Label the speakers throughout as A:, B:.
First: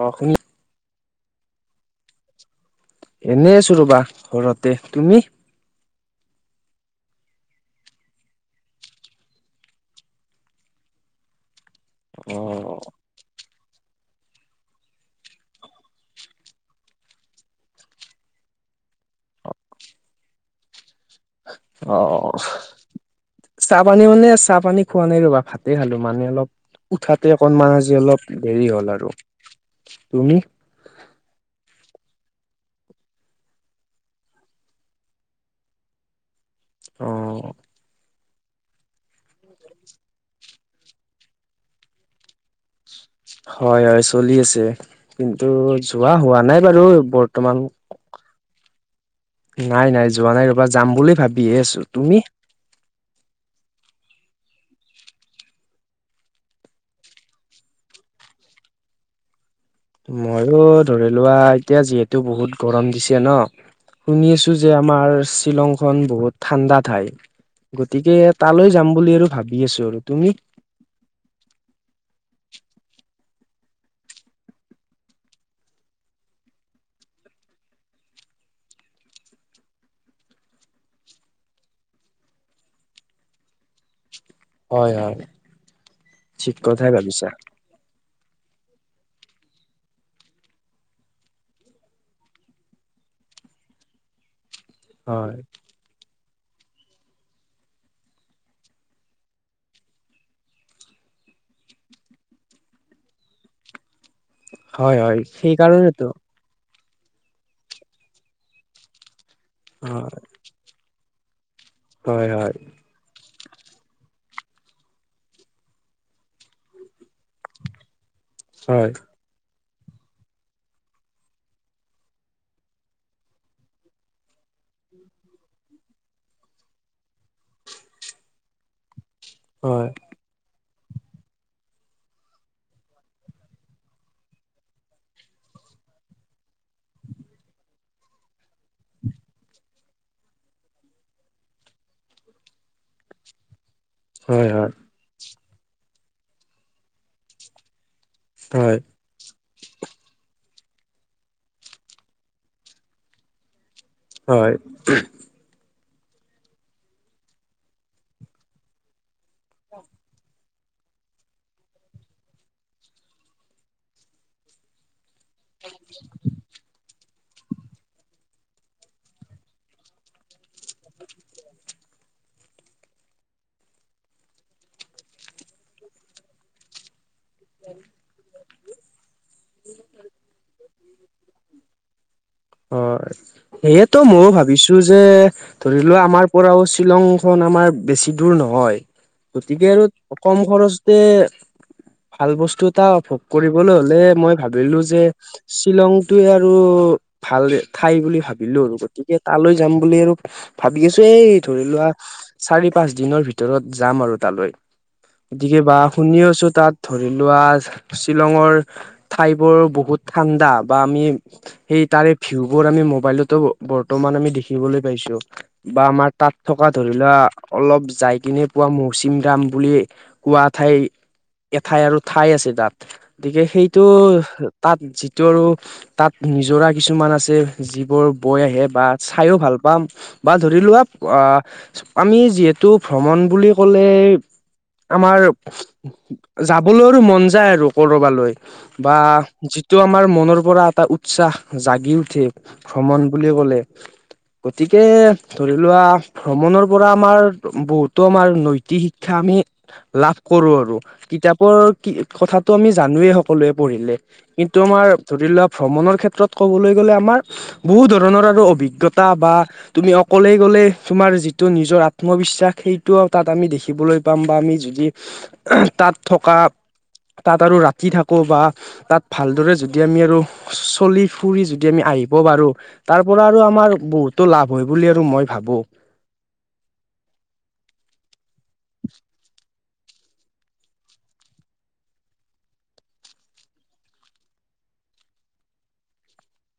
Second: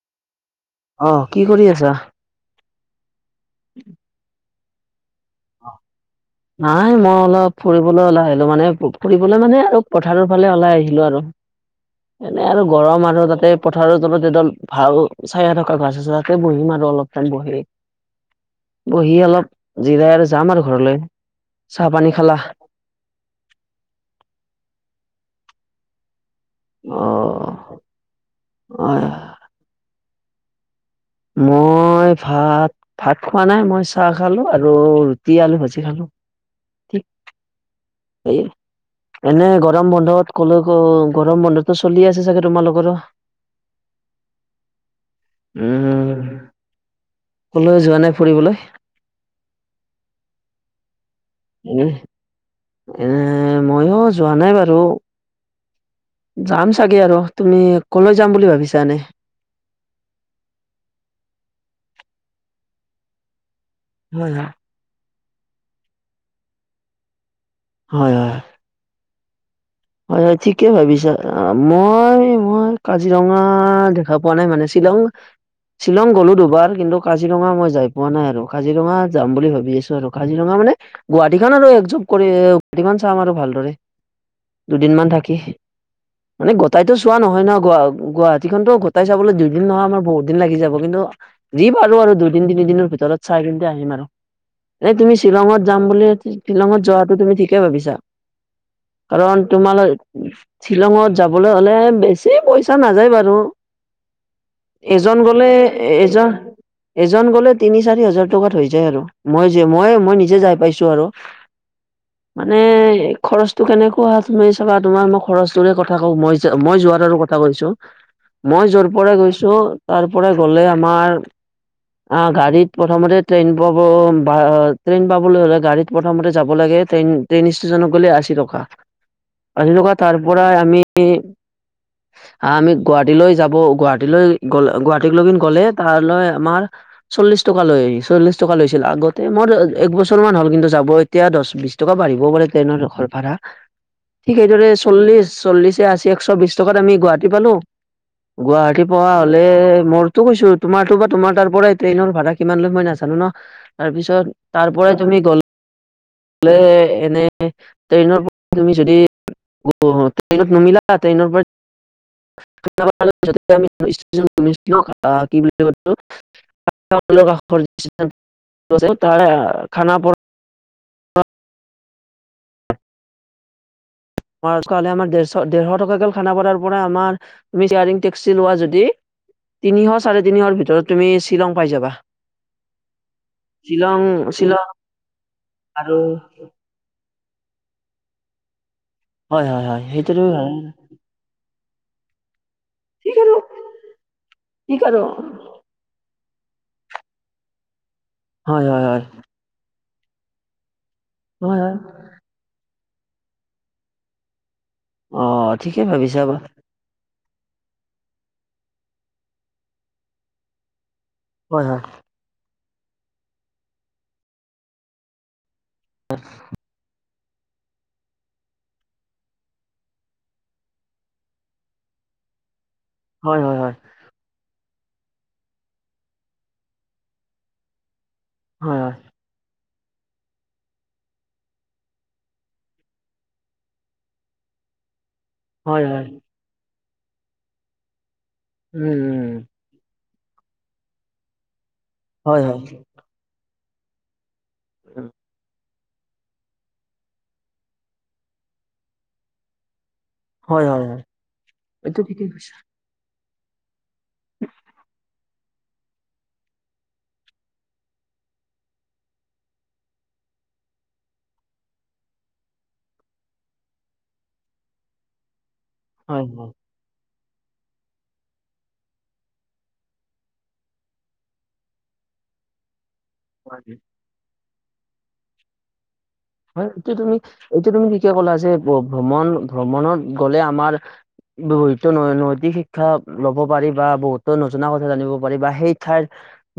A: অ', শু
B: অ কি কৰি আছা
A: এনেই আছোঁ ৰ'বা ঘৰতে তুমি।
B: নাই মই অলপ ফুৰিবলৈ ওলাই আহিলো মানে ফুৰিবলৈ মানে আৰু পথাৰৰ ফালে ওলাই আহিলো আৰু
A: [inaudible]
B: এনেই আৰু গৰম আৰু তাতে পথাৰৰ তলত এডাল ভাল চায়া থকা গছ আছে তাতে বহিম আৰু অলপ টাইম বহি। বহি অলপ জিৰাই আৰু যাম আৰু ঘৰলৈ চাহ পানী খালা?
A: অ'। চাহ পানী মানে চাহ পানী খোৱা নাই ৰবা ভাতে খালো মানে অলপ
B: অ
A: উঠাতে অকনমান আজি অলপ দেৰি হ'ল
B: হয়
A: আৰু তুমি?
B: মই ভাত ভাত খোৱা নাই মই চাহ খালো আৰু ৰুটি আলু ভাজি খালো। ঠিক
A: অঁ।
B: এই এনে গৰম বন্ধত ক'লে গৰম বন্ধটো চলি আছে চাগে তোমালোকৰো?
A: হয় হয় চলি আছে কিন্তু যোৱা
B: উম
A: হোৱা নাই বাৰু বৰ্তমান-
B: ক'লৈ যোৱা নাই ফুৰিবলৈ?
A: নাই নাই যোৱা নাই ৰবা যাম বুলি ভাবিয়ে আছো, তুমি?
B: এনে মইও যোৱা নাই বাৰু। যাম চাগে আৰু তুমি কলৈ যাম বুলি ভাবিছা এনেই?
A: মইয়ো ধৰি লোৱা এতিয়া যিহেতু বহুত গৰম দিছে ন,
B: হয় হয়
A: শুনিছো- যে আমাৰ শ্বিলংখন বহুত ঠাণ্ডা ঠাই
B: হয়
A: গতিকে
B: হয়
A: তালৈ যাম বুলি আৰু ভাবি- আছোঁ আৰু।
B: হয়
A: তুমি
B: হয় ঠিক। কি ভাবিছা, মই-মই কাজিৰঙা দেখা পোৱা নাই মানে শ্বিলং- শ্বিলং গ'লো দুবাৰ কিন্তু কাজিৰঙা মই যাই পোৱা নাই আৰু কাজিৰঙা যাম বুলি ভাবি আছো আৰু কাজিৰঙা মানে- গুৱাহাটীখন আৰু এক যুপ কৰি কিমান চাম আৰু ভালদৰে। দুদিন
A: হয়
B: মান
A: হয়
B: থাকি মানে
A: ঠিক কথাই
B: গোটাইতো চোৱা
A: ভাবিছা
B: নহয় ন, গুৱা গুৱাহাটী- খনতো গোটেই চাবলৈ দুইদিন নহয় আমাৰ বহু দিন লাগি যাব কিন্তু- যি পাৰো আৰু দুইদিন তিনিদিনৰ ভিতৰত চাই [unintelligible] আহিম আৰু। এই তুমি
A: হয়
B: শ্বিলঙত যাম বুলি, শ্বিলঙত যোৱাটো তুমি ঠিকে ভাবিছা। কাৰণ তোমালৈ- শ্বিলংত যাবলৈ হ'লে বেছি পইচা নাযায় বাৰু।
A: হয় হয়
B: এজন গ'লে
A: সেইকাৰণেতো
B: এজন- এজন গ'লে তিনি চাৰি হাজাৰ টকাত হৈ যায় আৰু মই যে মই
A: হয়
B: মই নিজে যাই পাইছো আৰু।
A: হয় হয়
B: মানে খৰচটো কাৰণে - [unintelligible] তুমি চাবা তোমাৰ মই খৰচটোৰে কথা কওঁ, মই মই যোৱাত আৰু কথা কৈছোঁ। মই যৰ
A: হয়
B: পৰা গৈছো তাৰ পৰা গ'লে আমাৰ- আহ' গাড়ীত প্ৰথমতে ট্ৰেইন পাব বা ট্ৰেইন পাবলৈ হ'লে গাড়ীত প্ৰথমতে যাব লাগে। ট্ৰেইন ট্ৰেইন ষ্টেশচনত গ'লে আশী টকা, আশী
A: হয়
B: টকা তাৰ পৰা আমি-
A: [unintelligible]
B: আমি গুৱাহাটীলৈ যাব গুৱাহাটীলৈ গ'লে, গুৱাহাটীলৈ গ'লে তালৈ আমাৰ- চল্লিশ টকা লৈ চল্লিশ টকা লৈছিল, আগতে মোৰ- এক বছৰ মান হ'ল কিন্তু যাব এতিয়া দহ বিশ টকা বাঢ়িব পাৰে ট্ৰেইনৰ ঘৰ ভাড়া। ঠিক
A: হয়
B: সেইদৰে
A: হয়
B: চল্লিশ-চল্লিশ এ আশি এশ বিশ টকাত আমি গুৱাহাটী পালোঁ।
A: হয়
B: গুৱাহাটী পৰা- লে মোৰতো কৈছো তোমাৰটো বা তোমাৰ তাৰ পৰাই ট্ৰেইনৰ ভাড়া কিমান লয় মই নাজানো ন। তাৰপিছত
A: হয়
B: তাৰ পৰাই তুমি গ'লে এনেই ট্ৰেইনৰ পৰা- তুমি যদি ট্ৰেইনত নামিলা ট্ৰেইনৰ পৰাই- [unintelligible] [unintelligible] খানাাপ-
A: [unintelligible]
B: কাৰণে আমাৰ ডেৰশ টকাকে খানা পৰাৰ পৰা আমাৰ মিছয়াৰিং টেক্সি লোৱা যদি- তিনিশ চাৰে তিনিশৰ ভিতৰত তুমি শ্বিলং পাই যাবা।
A: হয় সেইয়েতো
B: শ্বিলং
A: ময়ও
B: শ্বিলং
A: ভাবিছো যে ধৰি
B: আৰু
A: লোৱা আমাৰ পৰাও শ্বিলং,,,, আমাৰ বেছি দূৰ নহয়
B: হয় হয়
A: গতিকে
B: হয়
A: আৰু
B: সেইটো তুমি
A: কম
B: ভাল
A: খৰচ। তে ভাল বস্তু এটা
B: ঠিক
A: ভোগ
B: আৰু
A: কৰিবলৈ হলে মই ভাবিলো
B: ঠিক আৰু
A: যে শ্বিলংটোৱে আৰু ভাল ঠাই বুলি ভাবিলো
B: হয়
A: আৰু
B: হয় হয়
A: গতিকে তালৈ যাম বুলি আৰু। ভাবি আছো এই
B: হয়
A: ধৰি
B: হয়
A: লোৱা চাৰি পাঁচ দিনৰ ভিতৰত যাম আৰু তালৈ।
B: অ
A: গতিকে বা
B: ঠিকেই
A: শুনি
B: ভাবিছা বা
A: আছো তাত। ধৰি লোৱা শ্বিলংঙৰ ঠাইবোৰ বহুত ঠাণ্ডা বা আমি,,,
B: হয় হয়
A: সেই তাৰে ভিউ বোৰ আমি মোবাইলতো বৰ্তমান আমি দেখিবলৈ পাইছো। বা আমাক তাত থকা ধৰিলোৱা। অলপ যাই কিনে পোৱা মৌচুম ৰাম বুলি কোৱা ঠাই। এঠাই আৰু ঠাই আছে তাত
B: হয়
A: গতিকে
B: হয়
A: সেই,,,
B: হয়
A: ওহ তাত যিটো আৰু তাত নিজৰা কিছুমান আছে যিবোৰ,,, বৈ আহে
B: হয়
A: বা
B: হয়
A: চাইও ভাল পাম বা ধৰি লোৱা আহ আমি যিহেতু ভ্ৰমণ বুলি ক'লে আমাৰ,,,
B: হয় হয়
A: যাবলৈৰ মন যায় আৰু কৰবালৈ
B: উম
A: বা
B: উম
A: যি যিটো আমাৰ মনৰ পৰা এটা উৎসাহ জাগি উঠে
B: হয় হয়
A: ভ্ৰমণ বুলি ক'লে। গতিকে
B: উম,
A: ধৰি লোৱা। ভ্ৰমণৰ পৰা আমাৰ বহুতো আমাৰ নৈতিক শিক্ষা আমি লাভ,,,,, কৰো
B: হয়
A: আৰু
B: হয় হয়
A: কিতাপৰ কি
B: এইটো ঠিকেই কৈছা
A: কথাটো আমি জানোৱেই হক। সকলোৱে পঢ়িলে কিন্তু আমাৰ ধৰি লোৱা ভ্ৰমণৰ ক্ষেত্ৰত ক'বলৈ গ'লে আমাৰ বহু ধৰণৰ আৰু অভিজ্ঞতা বা,,, তুমি অকলে গলে তোমাৰ যিটো নিজৰ আত্মবিশ্বাস সেইটোও তাত আমি দেখিবলৈ,,,, যাম বা আমি যদি তাত
B: হয়
A: থকা
B: হয়
A: তাত আৰু ৰাতি থাকো। কবা তাত ভালদৰে যদি আমি আৰু চলি ফুৰি যদি আমি আহিব পাৰো। তাৰ পৰা আৰু
B: হয়
A: আমাৰ বহুতো লাভ হয় বুলি আৰু মই ভাবোঁ।
B: হয় এইটো তুমি এইটো তুমি ঠিকে কলা যে ভ্ৰমণ ভ্ৰমণত গলে আমাৰ,,,, বহুত নৈতিক শিক্ষা ল'ব পাৰি বা বহুতো নজনা কথা জানিব পাৰি বা সেই ঠাইৰ,,,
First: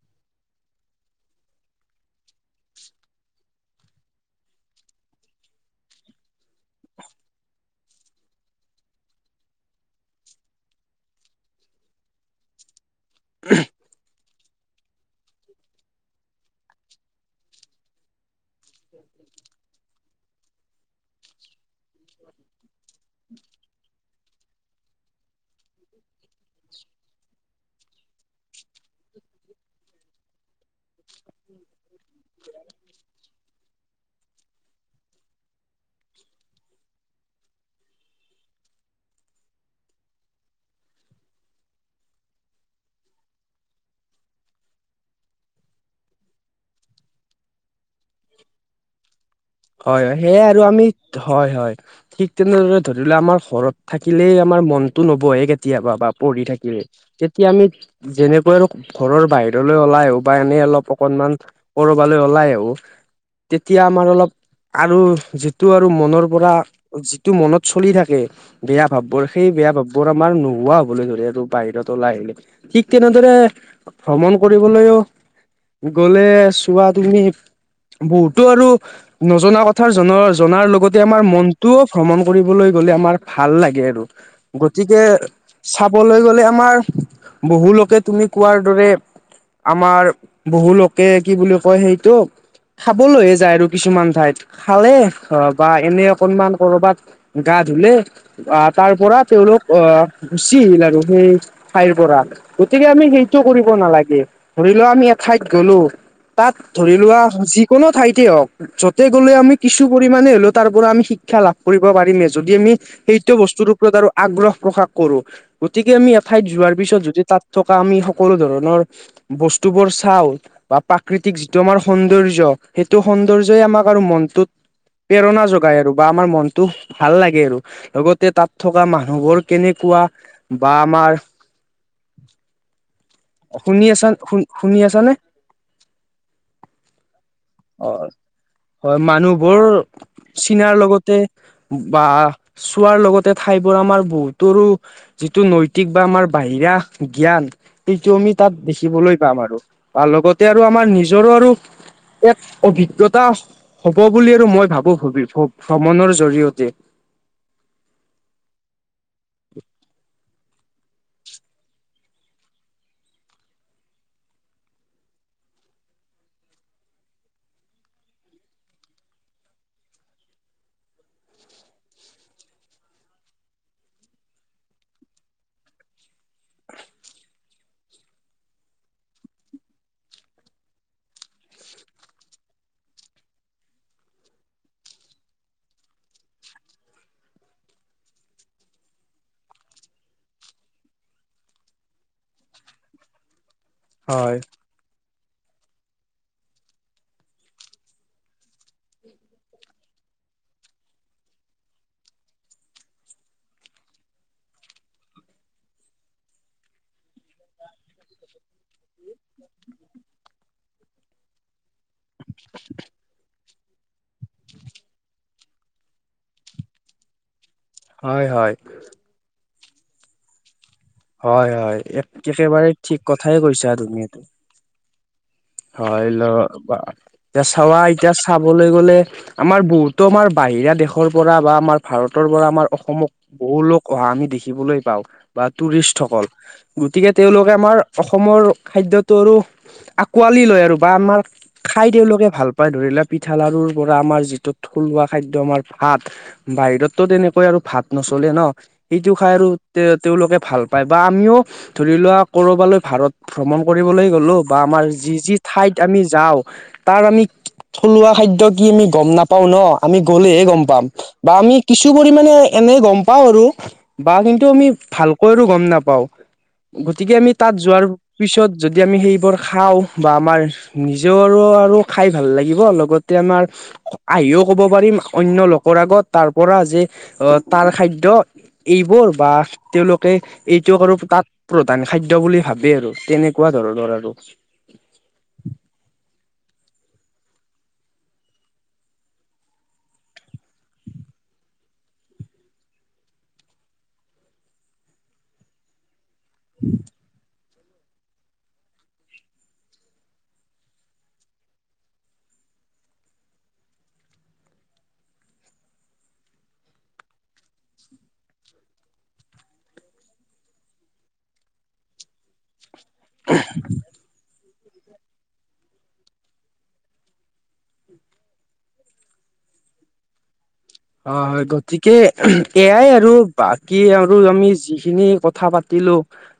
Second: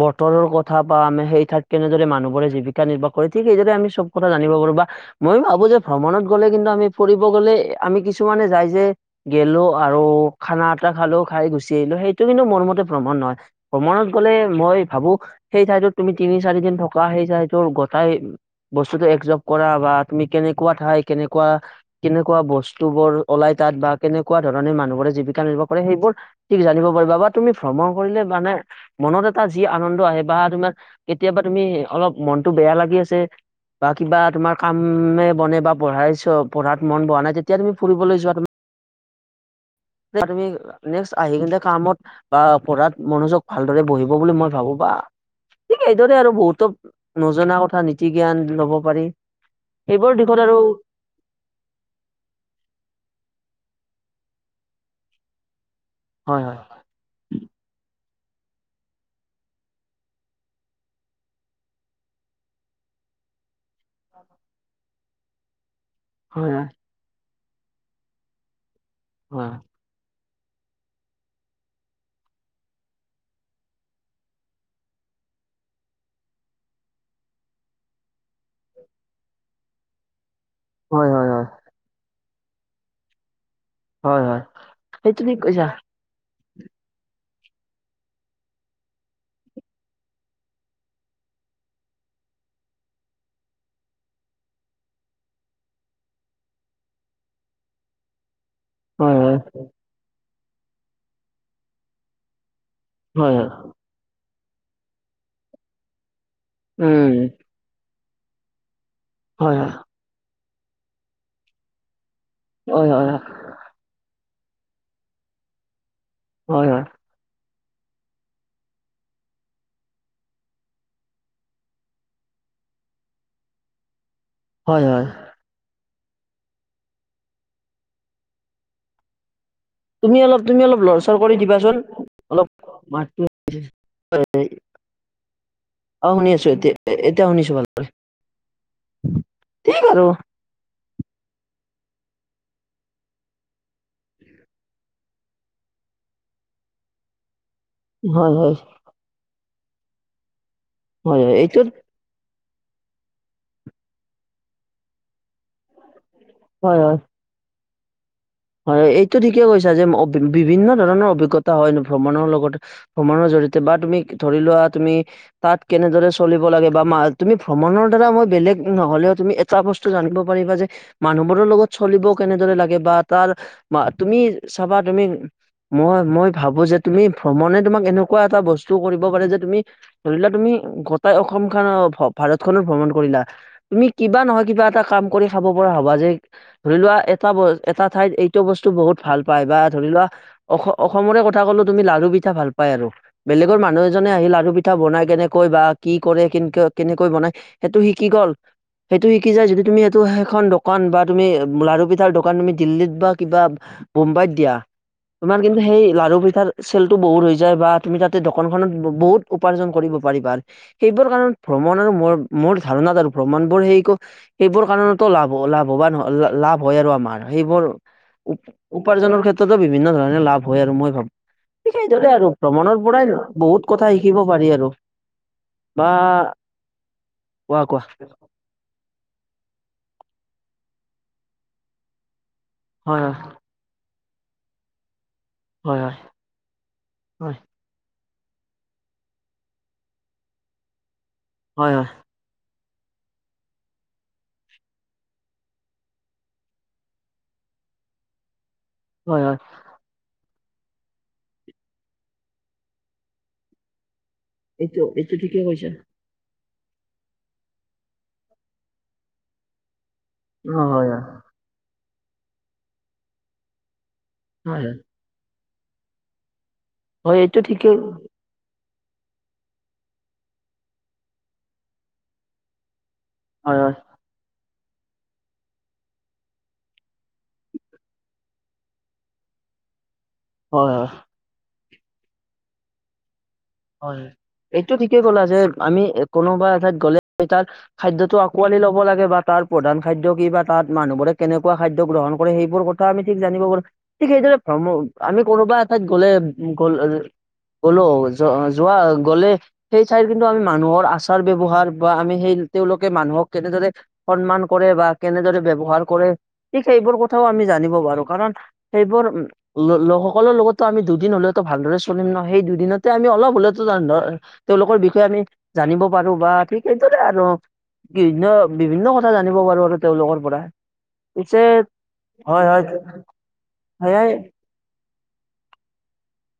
B: বতৰৰ কথা বা আমি সেই ঠাই কেনেদৰে মানুহোৰে জীৱিকা নিৰ্বাহ কৰে ঠিক সেইদৰে আমি চব কথা,,, জানিব পাৰো বা মই ভাবো যে ভ্ৰমণত গ'লে কিন্তু আমি ফুৰিব গলে আমি কিছুমানে যাই যে,,,, গেলো আৰু খানা এটা খালো খাই গুচি আহিলো সেইটো কিন্তু মোৰ মতে ভ্ৰমণ নহয় ভ্ৰমণত গ'লে মই ভাবো সেই ঠাইতত তুমি তিনি চাৰি দিন থকা সেই গটাইৰ গোটাই হেতো একযোগ কৰা বা তুমি কেনেকুৱা ঠাই কেনেকুৱা কেনেকুৱা বস্তু বোৰ ওলাই তাত বা কেনেকুৱা ধৰণে মানুহবোৰে জীৱিকা নিৰ্বাহ কৰে সেইবোৰ ঠিক জানিব পাৰিবা বা তুমি ভ্ৰমণ কৰিলে মানে,,, মনত এটা যি আনন্দ আহে বা তোমাৰ কেতিয়াবা তুমি অলপ মনতটো বেয়া লাগি আছে। বা কিবা তোমাৰ কামে বনে বা পঢ়াইছ পঢ়াত মন বহা নাই তেতিয়া তুমি ফুৰিবলৈ যোৱা তুমি যে তুমি নেচক আহি কিন্তয়া কামত বা পঢ়াত মনোজক ভালদৰে বহিব বুলি মই ভাবো বা। ঠিক এইদৰে আৰু বহুতো নজনা কথা নীতি জ্ঞান লব পাৰি।
A: হয়ঁ
B: সেইবোৰ
A: হয়ঁ
B: দিশত
A: সেয়ে আৰু আমি হয়ঁ হয়ঁ। ঠিক তেনেদৰে ধৰি লোৱা আমাৰ ঘৰত থাকিলেই আমাৰ মনতটো নবহে কেতিয়াবা বা
B: হয়
A: পঢ়ি
B: হয়
A: থাকিলে্ তেতিয়া আমি যেনেকৈ আৰু ঘৰৰ বাহিৰলৈ ওলাই উপায় আনি অকনমান,,,, কৰবালৈ ওলাই আহো তেতিয়া আমাৰ অলপ আৰু যিটো আৰু মনৰ পৰা
B: হয় হয়
A: যিটো মনত চলি থাকে। বেয়া ভাববোৰ সেই বেয়া ভাববোৰ আমাৰ নোহোৱা হবলৈ ধৰে আৰু বাহিৰত ওলাই আহিলে ঠিক তেনেদৰে ভ্ৰমণ কৰিবলৈও গ'লে চোৱা তুমি বহুতো আৰু নজনা কথা জন জনাৰ লগতে
B: হয় হয়
A: আমাৰ
B: হয় হয়
A: মনটোও ভ্ৰমণ কৰিবলৈ গ'লে আমাৰ ভাল লাগে।
B: হয় হয়
A: গতিকে
B: সেইটো ঠিক কৈছা
A: চা বলৈ গ'লে আমাৰ বহু লোকে তুমি কোৱাৰ দৰে আমাৰ বহু লোকে কি বুলি কয় সেইটো খাবলৈহে যায় আৰু কিছুমান ঠাইত খালে অ' বা এনে অকনমান ক'ৰবাত গা ধুলে আহ তাৰ
B: হয়
A: পৰা
B: হয়
A: তেওঁলোক আহ গুচি আহিল আৰু সেই ঠাইৰ পৰা। গতিকে আমি
B: হয়
A: সেইটো
B: হয়
A: কৰিব নালাগে ধৰি লোৱা আমি এঠাইত গলো তাত ধৰি
B: উম
A: লোৱা যিকোনো ঠাইতে হওক য'তে গ'লে আমি
B: হয় হয়
A: কিছু পৰিমানে হ'লেও তাৰ পৰা আমি শিক্ষা লাভ কৰিব পাৰিমে যদি আমি
B: হয় হয়
A: সেইটো বস্তুৰ ওপৰত আৰু আগ্ৰহ প্ৰকাশ কৰোঁ গতিকে আমি এঠাইত
B: হয় হয়
A: যোৱাৰ পিছত যদি তাত থকা আমি সকলো ধৰণৰ বস্তু বোৰ চাও বা প্ৰাকৃতিক যিটো আমাৰ সৌন্দৰ্য সেইটো সৌন্দৰ্যই আমাক আৰু মনটোক
B: হয় হয়।
A: প্ৰেৰণা যগায় আৰু বা আমাৰ মনটো ভাল লাগে আৰু, লগতে তাত থকা মানুহবোৰ কেনে
B: তুমি অলপ তুমি অলপ লৰ চৰ কৰি দিবাচোন অলপ মাতটো
A: শুনি আছা শুন
B: হয়,
A: শুনি আছা নে?
B: অ' শুনি আছো এতিয়া, এতিয়া শুনিছো ভালকৈ।
A: অ হয় মানুহবোৰ চিনাৰ লগতে বা চোৱাৰ লগতে ঠাইবোৰ আমাৰ বহুতৰো যিটো নৈতিক বা আমাৰ বাহিৰা জ্ঞান সেইটো
B: হয়
A: আমি
B: হয়
A: তাত দেখিবলৈ পাম আৰু বা লগতে আৰু আমাৰ
B: হয় হয়
A: নিজৰো আৰু
B: এইটোত
A: এক অভিজ্ঞতা হ'ব বুলি আৰু মই ভাবো ভ্ৰমণৰ জৰিয়তে
B: হয় হয়। হয় এইটো ঠিকে কৈছা যে বিভিন্ন ধৰণৰ অভিজ্ঞতা হয় ভ্ৰমণৰ লগতে ভ্ৰমনৰ জৰিয়তে বা তুমি ধৰি লোৱা তুমি তাত কেনেদৰে চলিব লাগে বা মা তুমি ভ্ৰমণৰ দ্বাৰা মই বেলেগ নহ'লেও তুমি বস্তু জানিব পাৰিবা যে মানুহবোৰৰ লগত চলিবও কেনেদৰে লাগে বা তাৰ মা তুমি চাবা তুমি মই মই ভাবো যে তুমি ভ্ৰমণে তোমাক এনেকুৱা এটা বস্তু কৰিব পাৰে যে তুমি ধৰিলোৱা তুমি গোটাই অসম খনৰ ভাৰত খনো ভ্ৰমণ কৰিলা তুমি কিবা নহয় কিবা এটা কাম কৰি খাব পৰা হবা যে ধৰি লোৱা এটা ব এটা ঠাইত এইটো বস্তু বহুত ভাল পায় বা ধৰি লোৱা অসমৰে কথা ক'লো তুমি লাডু‌ পিঠা ভাল পায় আৰু বেলেগৰ মানুহ এজনে আহি
A: হয়,
B: লাডু পিঠা পিঠা বনাই কেনেকৈ বা কি কৰে কেনেক কেনেকৈ বনাই সেইটো শিকি গ'ল। সেইটো শিকি যায় যদি তুমি এইটো সেইখন দোকান বা তুমি যদি লাডু পিঠাৰ দ কাৰন তুমি দিল্লীত বা কিবা বম্বাইত দিয়া। তোমাৰ কিন্তু সেই লাডু পিঠা চেলতটো বহুত হৈ যায় বা তুমি তাতে দোকানখনত বহুত উপাৰ্জন কৰিব পাৰিবা সেইবোৰ কাৰণত ভ্ৰমণ আৰু মোৰ ধাৰণাত আৰু ভ্ৰমণ বোৰ সেইকো সেইবোৰ এইবোৰ কাৰণতো লাভ। লাভৱান লাভ হয় আৰু আমাৰ সেইবোৰ
A: হয় হয়।
B: উপাৰ্জনৰ ক্ষেত্ৰতো বিভিন্ন ধৰণে লাভ হয় আৰু মই ভা
A: হয়, হয়,
B: সেইদৰে আৰু
A: একেবাৰে
B: ভ্ৰমণৰ
A: ঠিক
B: পৰাই
A: কথাই কৈছা
B: বহুত কথা
A: তুমি এইটো।
B: শিকিব পাৰি আৰু। বা
A: হয় ল এতিয়া
B: কোৱা
A: চাবা
B: কোৱা
A: এতিয়া- চাবলৈ গ'লে আমাৰ বহুতো আমাৰ বাহিৰা দেশৰ পৰা বা আমাৰ ভাৰতৰ পৰা আমাৰ-
B: হয়
A: অসমক
B: হয়
A: বহু লোক অহা আমি দেখিবলৈ পাওঁ। বা
B: হয়
A: টুৰিষ্টসকল গতিকে
B: হয়
A: তেওঁলোকে আমাৰ অসমৰ খাদ্যটোৰ- কোৱালি লয় আৰু বা আমাৰ
B: হয় হয়
A: খাই তেওঁলোকে ভাল পা- ধৰিলো পিঠা লাৰু পৰা আমাৰ যিটো থলুৱা খাদ্য আমাৰ ভাত। বাহিৰতো তেনেকৈ আৰু ভাত নচলে ন সেইটো
B: হয়
A: খাই
B: হয়
A: আৰু- তে তেওঁলোকে ভাল পায় বা আমিও ধৰি লোৱা কৰবালৈ ভাৰত ভ্ৰমণ কৰিবলৈ গ'লো। বা
B: এইটো
A: আমাৰ
B: এই।
A: যি যি ঠাইত আমি যাওঁ তাৰ আমি থলুৱা খাদ্য কি আমি গম নাপাওঁ ন। আমি গ'লেহে
B: অ
A: গম
B: হয়
A: পাম
B: হয়
A: বা আমি কিছু পৰিমমানে এনে গম পাওঁ আৰু। বা কিন্তু
B: হয়
A: আমি
B: হয়
A: ভালকৈ আৰু গম নাপাওঁ গতিকে
B: হয়
A: আমি
B: এইটো
A: তাত
B: ঠিকেই
A: যোৱাৰ-
B: হয়
A: পিছত যদি আমি সেইবোৰ খাওঁ বা আমাৰ নিজে আৰু আৰু খাই ভাল লাগিব লগত। তে আমাৰ-
B: হয়
A: আহিও ক'ব পাৰিম অন্য লোকৰ আগত তাৰ পৰা যে আহ তাৰ খাদ্য- এইবোৰ বা- তেওঁলোকে
B: হয়
A: এইটো
B: হয়
A: আৰু তাত প্ৰধান খাদ্য বুলি ভাবে আৰু তেনেকুৱা ধৰণৰ
B: হয়
A: আৰু।
B: এইটো ঠিকেই ক'লা যে আমি কোনোবা এঠাইত গ'লে তাত- খাদ্যতটো আকোৱালি ল'ব লাগে বা তাৰ প্ৰধান খাদ্য কি বা তাত মানুহবোৰে কেনেকুৱা খাদ্য গ্ৰহণ কৰে সেইবোৰ কথা- থা আমি ঠিক জানিব পাৰো ঠিক সেইদৰে ভ্ৰম আমি কোনোবা এঠাইত গ'লে- গল গ'লো যো যোৱা গ'লে। সেই ঠাইৰ কিন্তু আমি মানুহৰ আচাৰ ব্যৱহাৰ বা আমি সেই তেওঁলোকে মানুহক কেনেদৰে- সন্মান কৰে বা কেনেদৰে ব্যৱহাৰ কৰে ঠিক সেইবোৰ কথাও আমি জানিব পাৰো কাৰণ- সেইবোৰ লোক সকলৰ লগতো আমি দুদিন হলেওতো ভালদৰে চলিম ন সেই দুদিনত- আমি অলপ হলেতো ধৰ তেওঁলোকৰ বিষয়ে আমি জানিব পাৰো বা ঠিক সেইদৰে আৰু- বিভিন্ন বিভিন্ন কথা জানিব পাৰো আৰু তেওঁলোকৰ পৰা।
A: হয়
B: পিছে
A: হয় গতিকে
B: হয় হয়
A: এয়াই আৰু বাকী
B: সেয়াই
A: আৰু আমি যিখিনি কথা পাত- পাতিলো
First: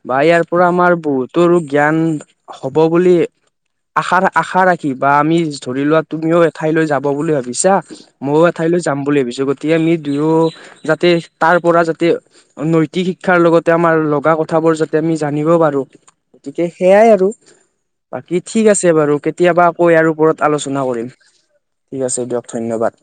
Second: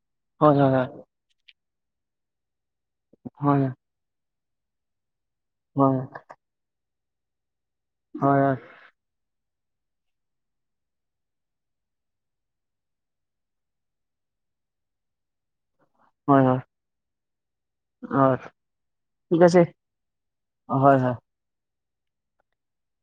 A: বা ইয়াৰ
B: হয়
A: পৰা
B: হয়
A: আমাৰ বহুতৰ জ্ঞান হব বুলি।
B: হয়
A: আশা আশা ৰাখি বা আমি
B: হয়
A: ধৰি
B: হয়
A: লোৱা তুমিও এঠাইলৈ যাব বুলি ভাবিছা মইও
B: হয়
A: এঠাইলৈ- যাম বুলি ভাবিছো গতিক আমি দুয়ো যাতে তাৰ পৰা যাতে- নৈতিক শিক্ষাৰ লগতে আমাৰ লগা কথাবোৰ যাতে আমি জানিব পাৰো।
B: হয় হয় হয়
A: গতিকে সেইয়াই আৰু। বাকী
B: হয়
A: ঠিক আছে বাৰু
B: ঠিক আছে
A: কেতিয়াবা আকৌ ইয়াৰ ওপৰত আলোচনা
B: হয়
A: কৰিম।
B: হয়
A: ঠিক আছে দিয়ক ধন্যবাদ।